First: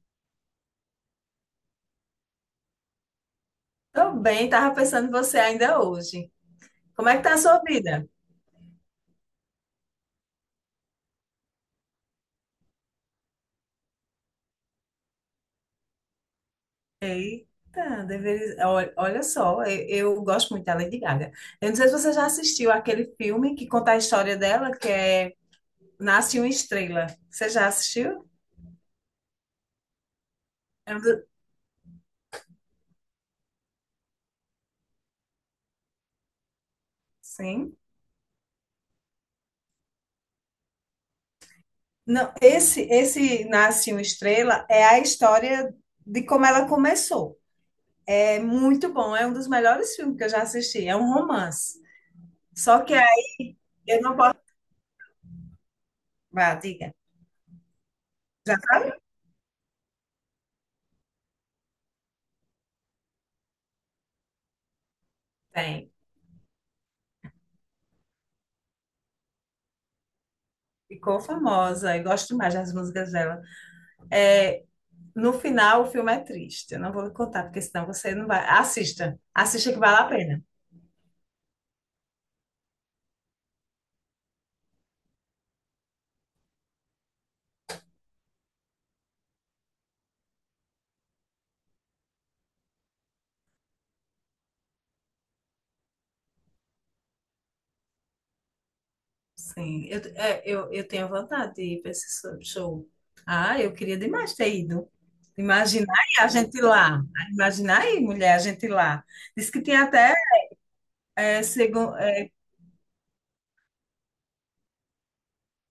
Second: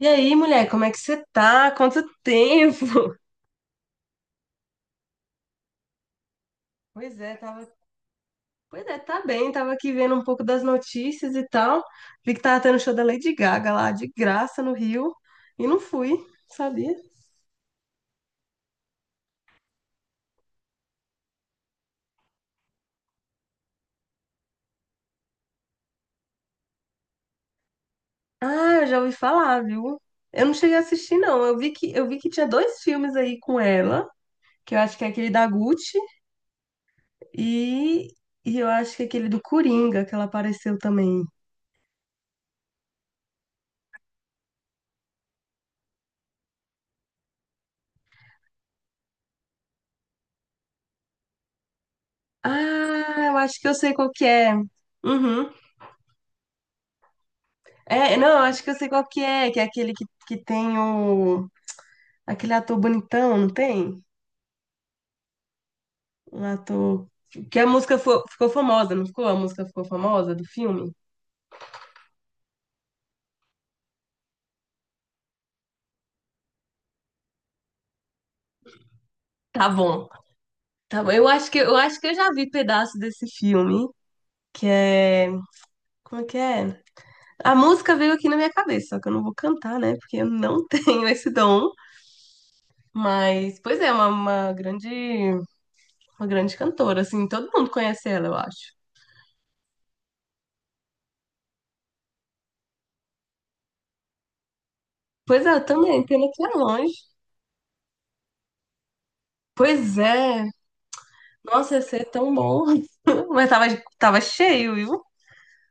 E aí, mulher, como é que você tá? Quanto tempo? Tô bem, tava pensando em você ainda hoje. Como é Pois que tá é, a sua tava. vida? Pois é, tá bem, tava aqui vendo um pouco das notícias e tal. Vi que tava tendo show da Lady Gaga lá, de graça no Rio. E não fui, sabia? Eita, deveria. Olha só, eu gosto muito da Lady Gaga. Eu não sei se você já assistiu aquele filme que conta a história dela, que é Nasce uma Estrela. Você já assistiu? Ah, eu já ouvi falar, viu? Eu não cheguei a É um assistir, do-. não. Eu vi que tinha dois filmes aí com ela, que eu acho que é aquele da Gucci Sim. e, e eu acho que é aquele do Coringa, que ela apareceu também. Não, esse Nasce uma Estrela é a história de como ela começou. É muito bom, é um dos melhores filmes que eu já assisti. É um romance. Só que Ah, eu aí acho que eu sei eu qual não que posso. é. Uhum. Vá, diga. É, não, Já acho que eu sei sabe? qual que é aquele que tem o... Aquele ator bonitão, não tem? Tem. Um ator... Que a música ficou famosa, não ficou? A música ficou famosa do filme? Ficou famosa, eu gosto demais das músicas dela. É, no final, o filme é triste. Eu não vou lhe contar, porque senão você não vai. Assista, Tá assista que vale a bom, pena. tá bom. Eu acho que eu já vi pedaço desse filme, que é... Como é que é? A música veio aqui na minha cabeça, só que eu não vou cantar, né? Porque eu não tenho esse dom. Mas, pois é, uma grande cantora, assim, todo mundo conhece ela, eu acho. Sim, eu tenho vontade de ir para esse show. Ah, eu queria demais ter ido. Pois é, eu Imaginar também, aí pena a que é gente longe. lá. Imaginar aí, mulher, a gente lá. Diz que tinha Pois até, é, é, Nossa, ia segun- ser é, tão bom. Mas tava, tava cheio, viu?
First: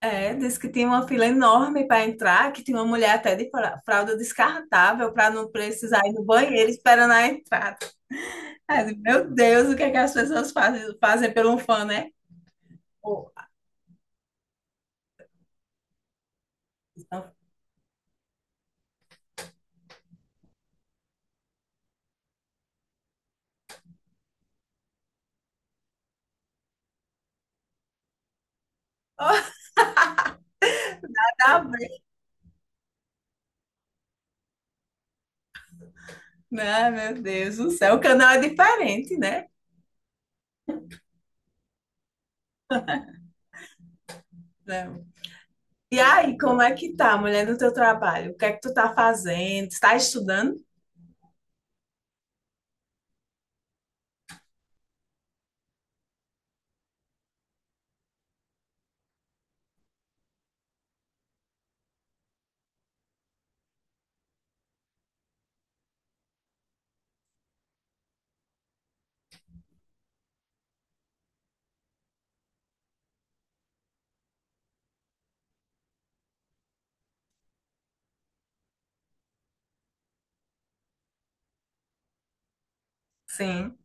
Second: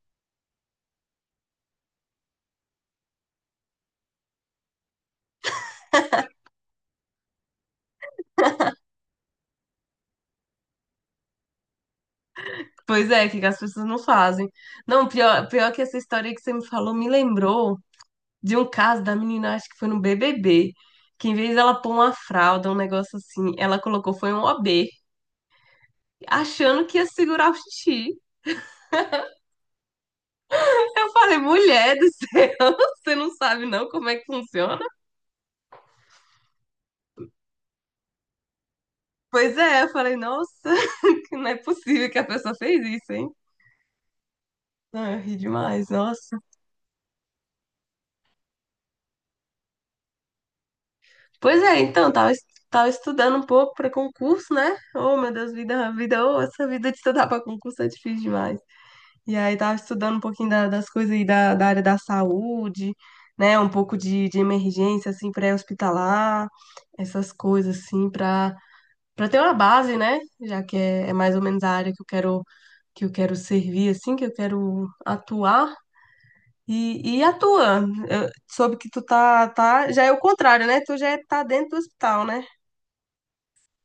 diz que tinha uma fila enorme para entrar, que tinha uma mulher até de fralda descartável para não precisar ir no banheiro esperando a entrada. Mas, meu Deus, o que é que as pessoas fazem, fazem por um fã, né? Pois é, Pô. o que que as pessoas não fazem. Não, pior, pior que essa história que você me falou me Então. lembrou de um caso da menina, acho que foi no BBB, que em vez dela pôr uma fralda, um negócio assim, ela colocou foi um OB, achando que ia segurar o xixi. Oh, Eu falei, tá mulher bem. do céu, você não sabe não como é que funciona? Ah, meu Deus do céu, o canal é diferente, né? Pois é, eu falei, nossa, não é possível que a pessoa fez isso, hein? Não. Não, eu ri demais, E aí, nossa. como é que tá, mulher, no teu trabalho? O que é que tu tá fazendo? Está estudando? Pois é, então, tava, tava estudando um pouco para concurso, né? Oh, meu Deus, vida, vida, oh, essa vida de estudar para concurso é difícil demais. E aí tava estudando um pouquinho das coisas aí da área da saúde, né? Um pouco de emergência, assim, pré-hospitalar, essas coisas, assim, para ter uma base, né? Já que é, é mais ou menos a área que eu quero servir, assim, que eu quero atuar. E atua, soube que tu tá, tá, já é o contrário, né? Tu já tá dentro do hospital, né? Sim,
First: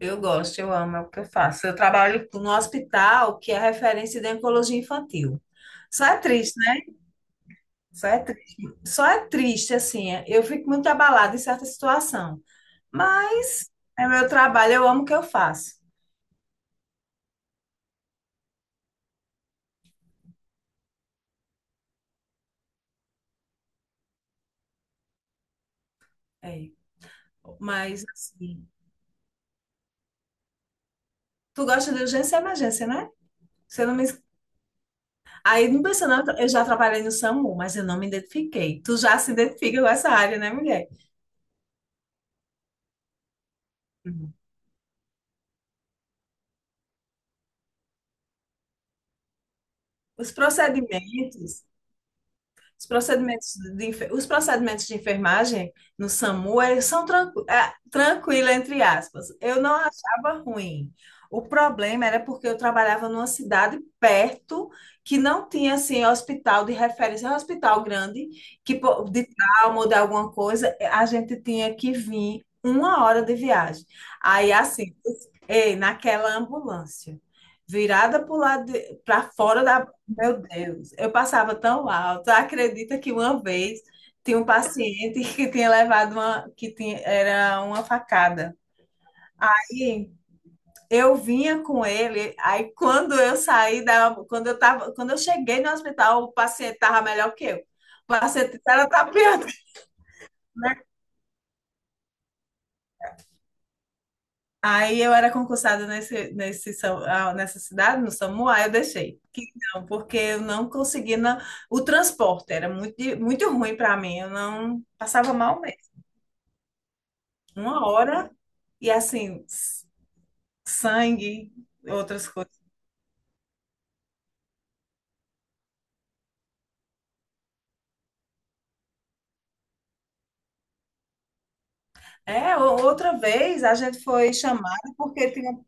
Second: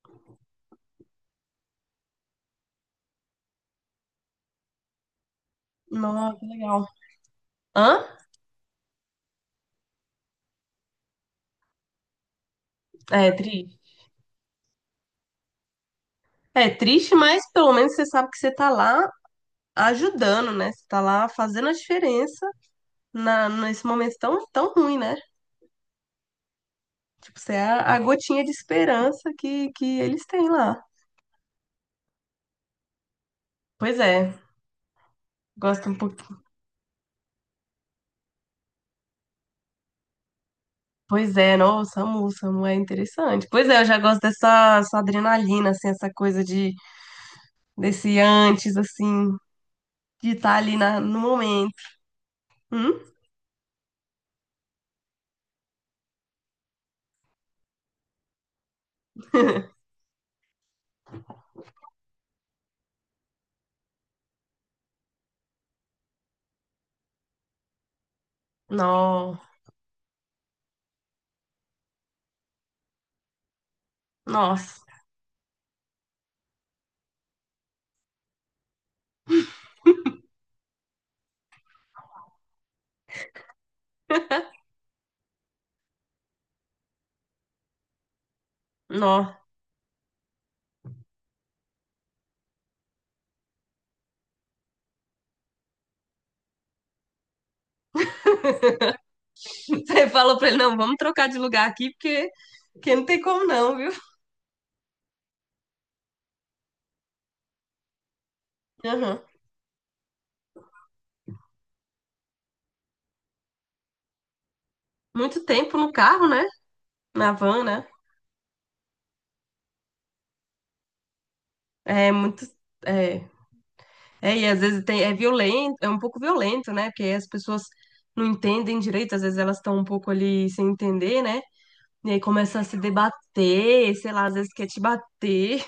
eu gosto, eu amo, é o que eu faço. Eu trabalho no hospital que é referência de oncologia infantil. Só é Nossa, que triste, legal. né? Hã? Só é triste. Só é triste, assim, eu fico muito abalada em certa situação. É Mas triste. é meu trabalho, eu amo o que eu faço. É triste, mas pelo menos você sabe que você tá lá ajudando, né? Você tá lá fazendo a diferença na, nesse momento tão, tão ruim, né? É. Tipo, você é a Mas, gotinha de assim, esperança que eles têm lá. tu gosta de urgência e emergência, né? Você não Pois me. é, Aí, não gosto um pensa, não, pouco. eu já trabalhei no SAMU, mas eu não me identifiquei. Tu já se identifica com essa área, né, mulher? Pois é, nossa, Samu, Samu é interessante. Pois é, eu já gosto Uhum. dessa essa adrenalina, assim, essa coisa de desse antes, assim, de Os estar ali na, no procedimentos, momento. Os Hum? procedimentos de, enfe- os procedimentos de enfermagem no SAMU eles são tranquilo, entre aspas. Eu não achava ruim. O problema era porque eu trabalhava numa cidade perto que não tinha assim hospital de referência. É um hospital grande, que de Nó, trauma ou de alguma coisa, a gente tinha que vir uma hora de viagem. Aí nossa, assim, ei, naquela ambulância virada para fora da, meu Deus, eu passava tão alto. Acredita que uma vez tinha um paciente que tinha levado uma, que tinha, era uma facada. nó. Aí eu vinha com ele, aí quando eu saí da, quando eu tava, quando eu cheguei no hospital, o paciente tava melhor que eu. O paciente era tapeado, você falou pra ele, não, né? vamos trocar de lugar aqui, porque, porque não tem como não, viu? Aí eu era concursada nessa cidade, no SAMU, aí eu Aham. deixei. Que não, porque eu não conseguia. Não- o transporte era muito, muito ruim para mim, eu não passava Muito mal. tempo no carro, né? Na van, Uma né? hora e assim, sangue, É outras muito. coisas. É, é, e às vezes tem, é violento, é um pouco violento, né? Porque as pessoas não entendem direito, às vezes elas estão um pouco ali sem entender, né? E aí É, começa a se o- outra vez debater, sei lá, às vezes quer te bater.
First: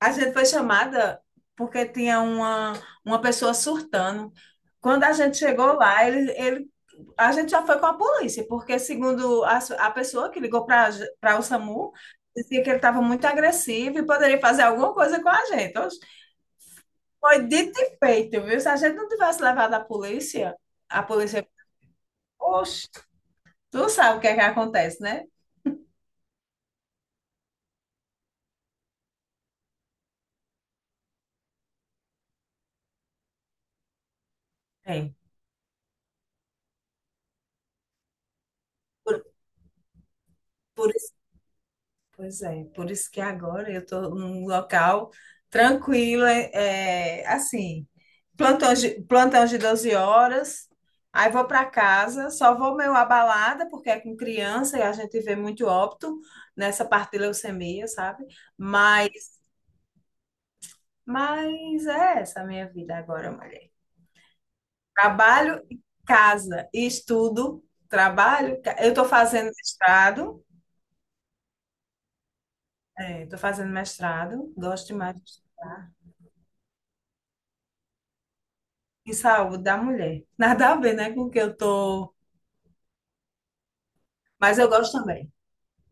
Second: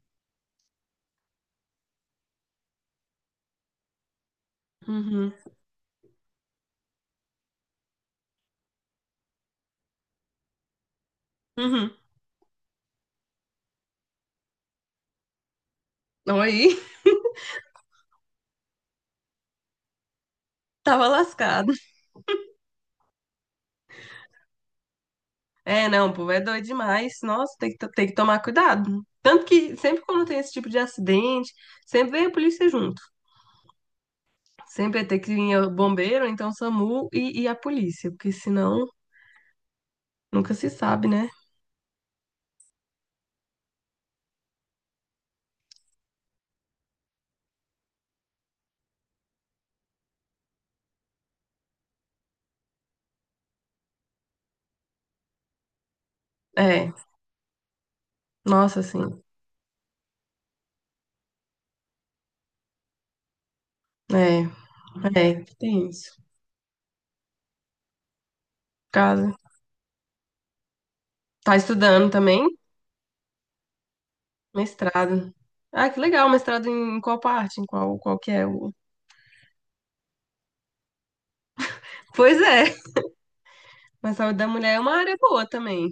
a gente foi chamada porque tinha uma pessoa surtando. Quando a Uhum, gente chegou lá, a gente já foi com a polícia, porque segundo a pessoa que ligou para o uhum. SAMU, dizia que ele estava muito agressivo e poderia fazer alguma coisa com a gente. Oxe. Aí, Foi dito e feito, viu? Se a gente não tivesse levado a polícia, a tava polícia, lascado. oxe. Tu sabe o que é que acontece, né? É, não, o povo é doido demais. Nossa, tem que, tem que tomar cuidado. Tanto que sempre quando tem esse tipo de acidente, sempre vem a polícia junto. Sempre vai É. ter que vir o bombeiro, ou então SAMU e a polícia, porque senão Por, nunca se por sabe, isso, né? pois é, por isso que agora eu estou num local tranquilo, assim, plantão de 12 horas, aí vou para casa, só vou meio abalada, porque é com criança e a gente vê muito óbito nessa É, parte de leucemia, sabe? nossa, Mas, assim, mas é essa a minha vida agora, mulher. é, é, Trabalho, e tem isso. casa e estudo, trabalho, eu estou Casa. fazendo mestrado, Tá estudando também? estou fazendo mestrado, gosto demais de Mestrado. Ah, estudar. que legal, mestrado em qual parte? Em qual, qual que é o... Em saúde da mulher. Nada a ver, né, com o que eu tô, Pois é, mas a saúde da mas eu mulher é gosto uma área também. boa também.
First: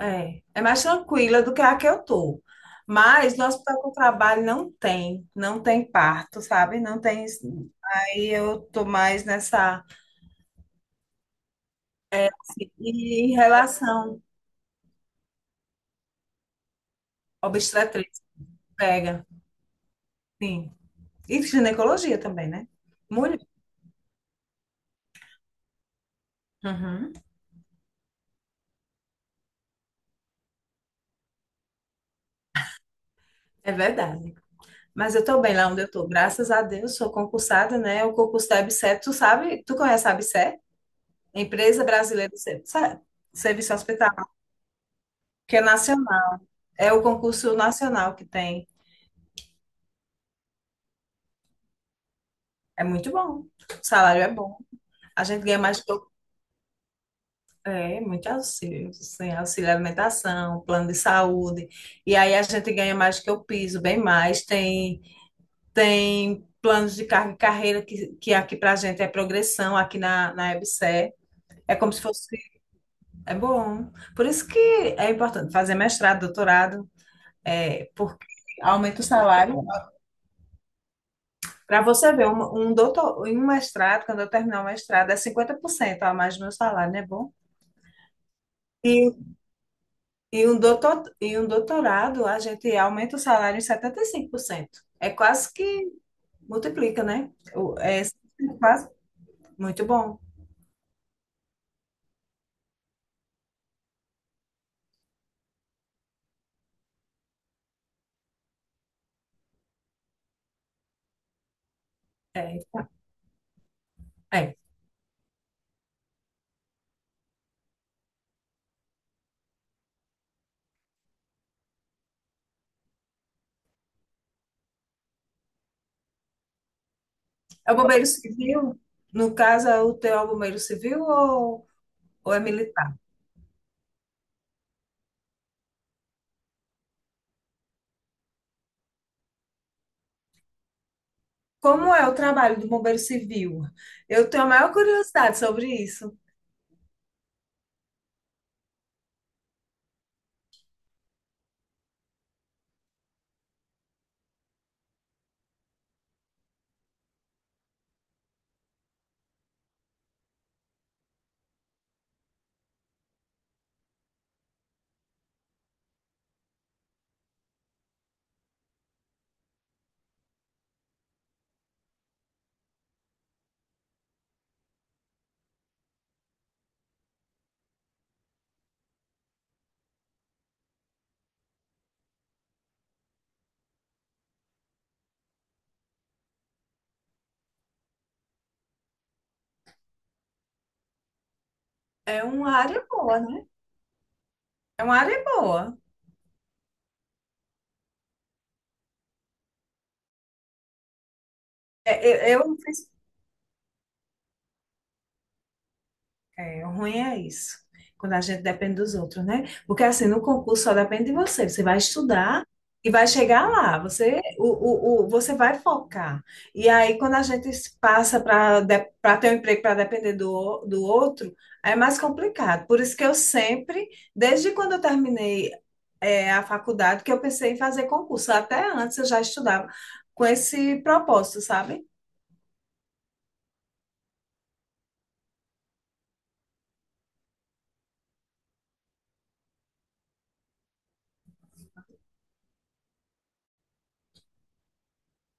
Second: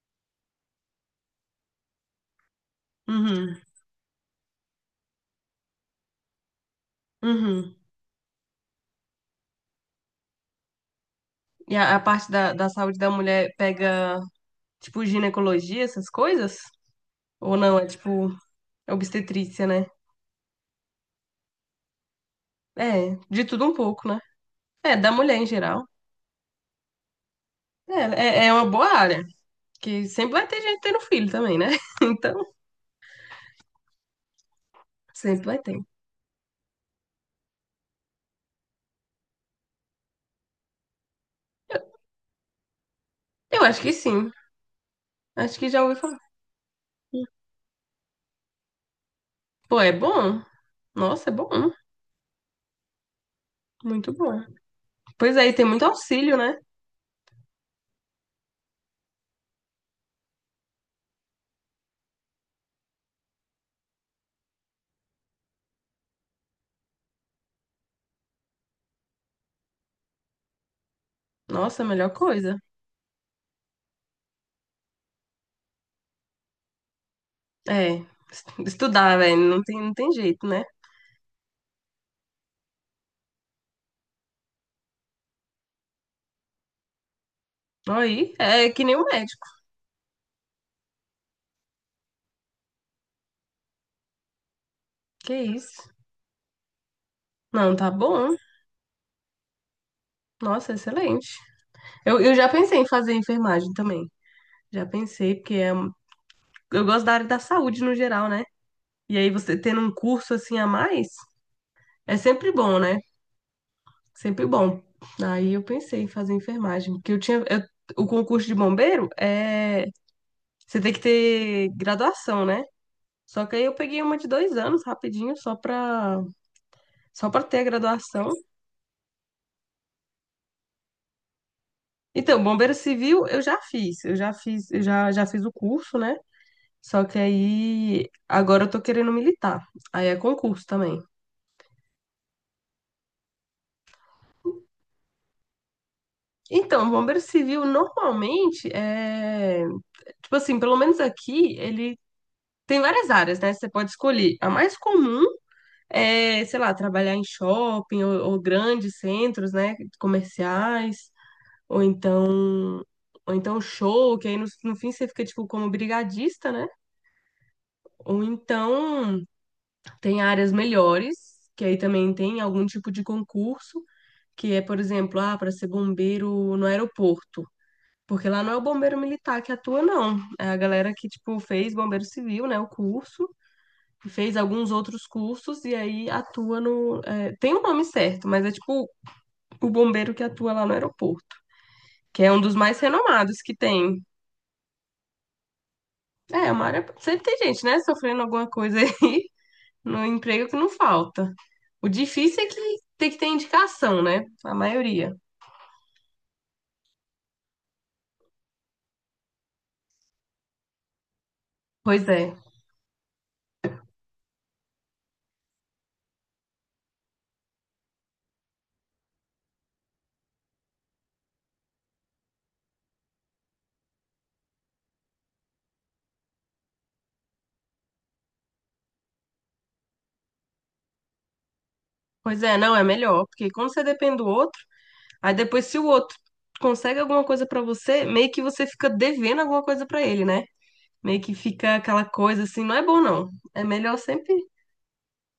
É, mais tranquila do que a que eu tô. Mas no Uhum, hospital que eu trabalho não tem parto, sabe? Não tem isso. uhum. Aí eu tô mais nessa. E a parte da saúde da E em mulher pega, relação tipo, ginecologia, essas coisas? à Ou não, é obstetrícia, tipo, pega, obstetrícia, né? sim. E ginecologia também, né? É, Mulher. de tudo um pouco, né? É, da mulher em geral. Uhum. É, é, é uma boa área. Que sempre vai ter gente tendo filho também, né? Então, É verdade. Mas eu tô sempre bem vai lá ter. onde eu tô, graças a Deus, sou concursada, né? O concurso da ABSERH, tu sabe, tu conhece a ABSERH? Eu, Empresa Brasileira de eu Serviço acho que Hospitalar, sim. que Acho é que já ouvi falar. nacional, é o concurso nacional que tem. Pô, é bom. Nossa, é bom. É muito bom, o Muito salário é bom. bom. A Pois gente aí, ganha tem mais muito que auxílio, né? Muito auxílio, assim, auxílio alimentação, plano de saúde. E aí a gente ganha mais que o piso, bem mais. Tem planos de carga e carreira que aqui pra gente é progressão, aqui na EBSERH. É Nossa, a como se melhor fosse. coisa. É bom. Por isso que é importante fazer mestrado, doutorado, É, porque aumenta o estudar, velho. salário. Não tem jeito, né? Para você ver, um doutor, em um mestrado, quando eu terminar o mestrado, é 50% a mais do meu salário, não é bom? Aí, é que nem o E, médico. e, um doutor, e um doutorado, a gente aumenta o salário em 75%. É Que quase isso. que multiplica, né? Não, tá É bom. quase muito bom. Nossa, excelente. Eu já pensei em fazer enfermagem também. Já pensei, porque é, eu gosto da área da saúde no geral, né? E aí você tendo um curso assim a mais, é sempre É, bom, né? Sempre é. bom. Aí eu pensei em fazer enfermagem, porque eu tinha, o concurso de bombeiro é, você tem que ter graduação, né? Só que aí eu peguei uma de 2 anos rapidinho, só pra ter a É o bombeiro graduação. civil? No caso, é o teu bombeiro civil ou é Então, bombeiro militar? civil eu já fiz, já fiz o curso, né? Só que aí agora eu tô querendo militar. Aí é concurso também. Como é o trabalho do bombeiro civil? Eu tenho a maior curiosidade sobre isso. Então, bombeiro civil normalmente é, tipo assim, pelo menos aqui ele tem várias áreas, né? Você pode escolher. A mais comum é, sei lá, trabalhar em shopping ou grandes centros, né, comerciais, ou então ou então show, que aí no, no fim você fica tipo como brigadista, né? Ou então tem áreas melhores, que aí também tem algum tipo de concurso. Que é, por exemplo, ah, para ser bombeiro no aeroporto. Porque lá não é o bombeiro militar que atua, não. É a galera que, tipo, fez bombeiro civil, né, o curso, fez alguns outros cursos e aí atua no. é, tem o nome certo, mas é tipo o bombeiro que atua lá no aeroporto, É que é um uma dos mais área boa, renomados né? que tem. É uma área boa. É, é uma área. Sempre tem gente, né, sofrendo alguma coisa aí no emprego que não falta. O É, eu, difícil é eu não que fiz. tem que ter indicação, né? A maioria. É, o ruim é isso, quando a gente depende dos outros, né? Porque assim, no concurso só depende de você. Você vai Pois é. estudar e vai chegar lá. Você, o- você vai focar. E aí, quando a gente se passa para ter um emprego para depender do outro, é mais complicado. Por isso que eu sempre, desde quando eu terminei a faculdade que eu pensei em fazer concurso. Até antes eu já estudava com esse propósito, sabe? Pois é, não, é melhor, porque quando você depende do outro. Aí depois, se o outro consegue alguma coisa pra você, meio que você fica devendo alguma coisa pra ele, né? Meio que fica aquela coisa assim, não é bom não. É melhor sempre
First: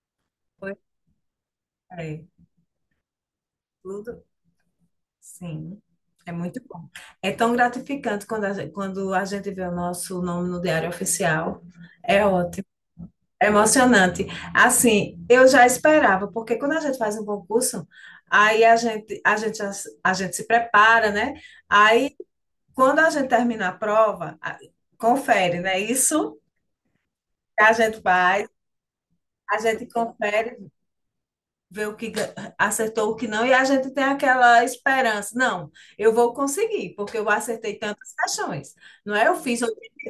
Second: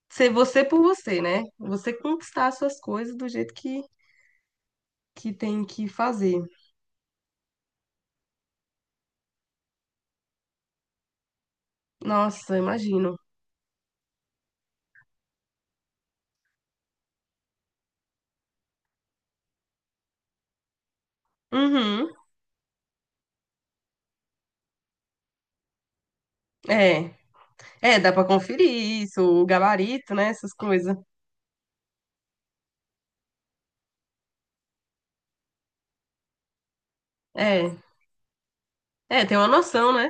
ser você Pois por você, né? Você é. conquistar as suas coisas do jeito Tudo, que tem sim, que é fazer. muito bom. É tão gratificante quando a gente vê o nosso nome no Diário Oficial. É Nossa, ótimo, imagino. é emocionante. Assim, eu já esperava, porque quando a gente faz um concurso, aí a gente se prepara, né? Uhum. Aí, quando a gente termina a prova, confere, né? Isso É. que a É, gente dá pra faz. conferir isso, o A gente gabarito, né? Essas confere, coisas. vê o que acertou, o que não, e a gente tem aquela esperança. Não, eu vou conseguir, porque eu É. acertei tantas questões. Não É, é? Eu tem uma fiz, oit- noção, né?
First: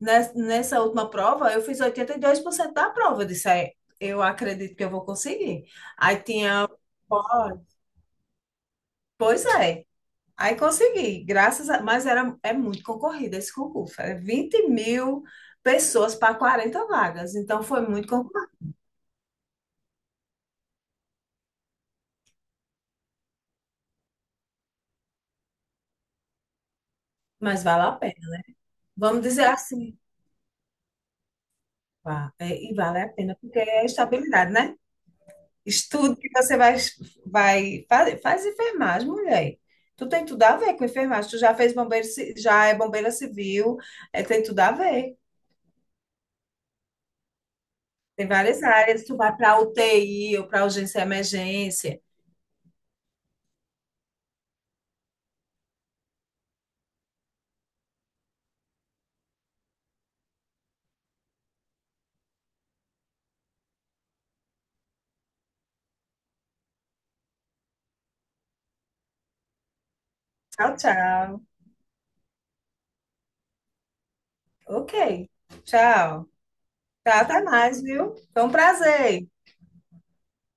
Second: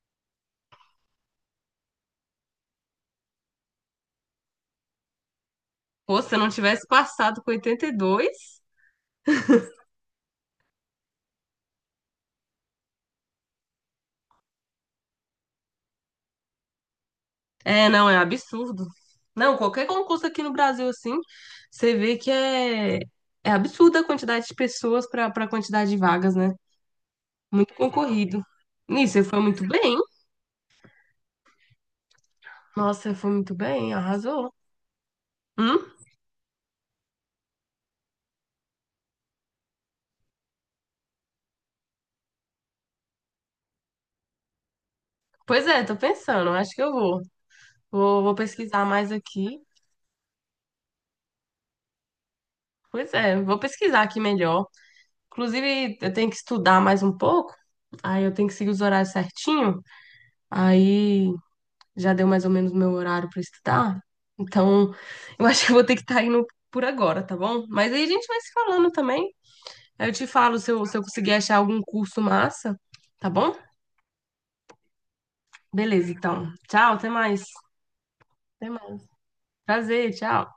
nes- nessa última prova, eu fiz 82% da prova. Eu disse: "É, eu acredito que eu vou conseguir." Aí Pô, se eu não tinha. tivesse passado com Ó, 82. pois é. Aí consegui, graças a. Mas é muito concorrido esse concurso. Era 20.000 pessoas para 40 vagas. Então foi É, não, muito é concorrido, absurdo. Não, qualquer concurso aqui no Brasil, assim, você vê que é, é absurda a quantidade de pessoas para a quantidade de vagas, né? mas Muito vale a concorrido. pena. Nisso, Vamos você foi dizer muito assim. bem. Vá, e vale a Nossa, foi pena, muito porque é bem, estabilidade, arrasou. né? Hum? Estudo que você vai, faz enfermagem, mulher. Tu tem tudo a ver com enfermagem. Tu já fez bombeiro, já é bombeira civil, tem tudo a ver. Pois é, tô pensando, acho que eu vou. Tem Vou várias pesquisar áreas. mais Tu vai para aqui. UTI ou para urgência e emergência. Pois é, vou pesquisar aqui melhor. Inclusive, eu tenho que estudar mais um pouco. Aí eu tenho que seguir os horários certinho. Aí já deu mais ou menos meu horário para estudar. Então, eu acho que eu vou ter que estar indo por agora, tá bom? Mas aí a gente vai se falando também. Aí eu te falo Tchau, se eu conseguir tchau. achar algum curso massa, tá bom? Ok. Beleza, Tchau. então. Tchau, até Tá, até mais. mais, viu? Foi um Até mais. prazer. Prazer, tchau.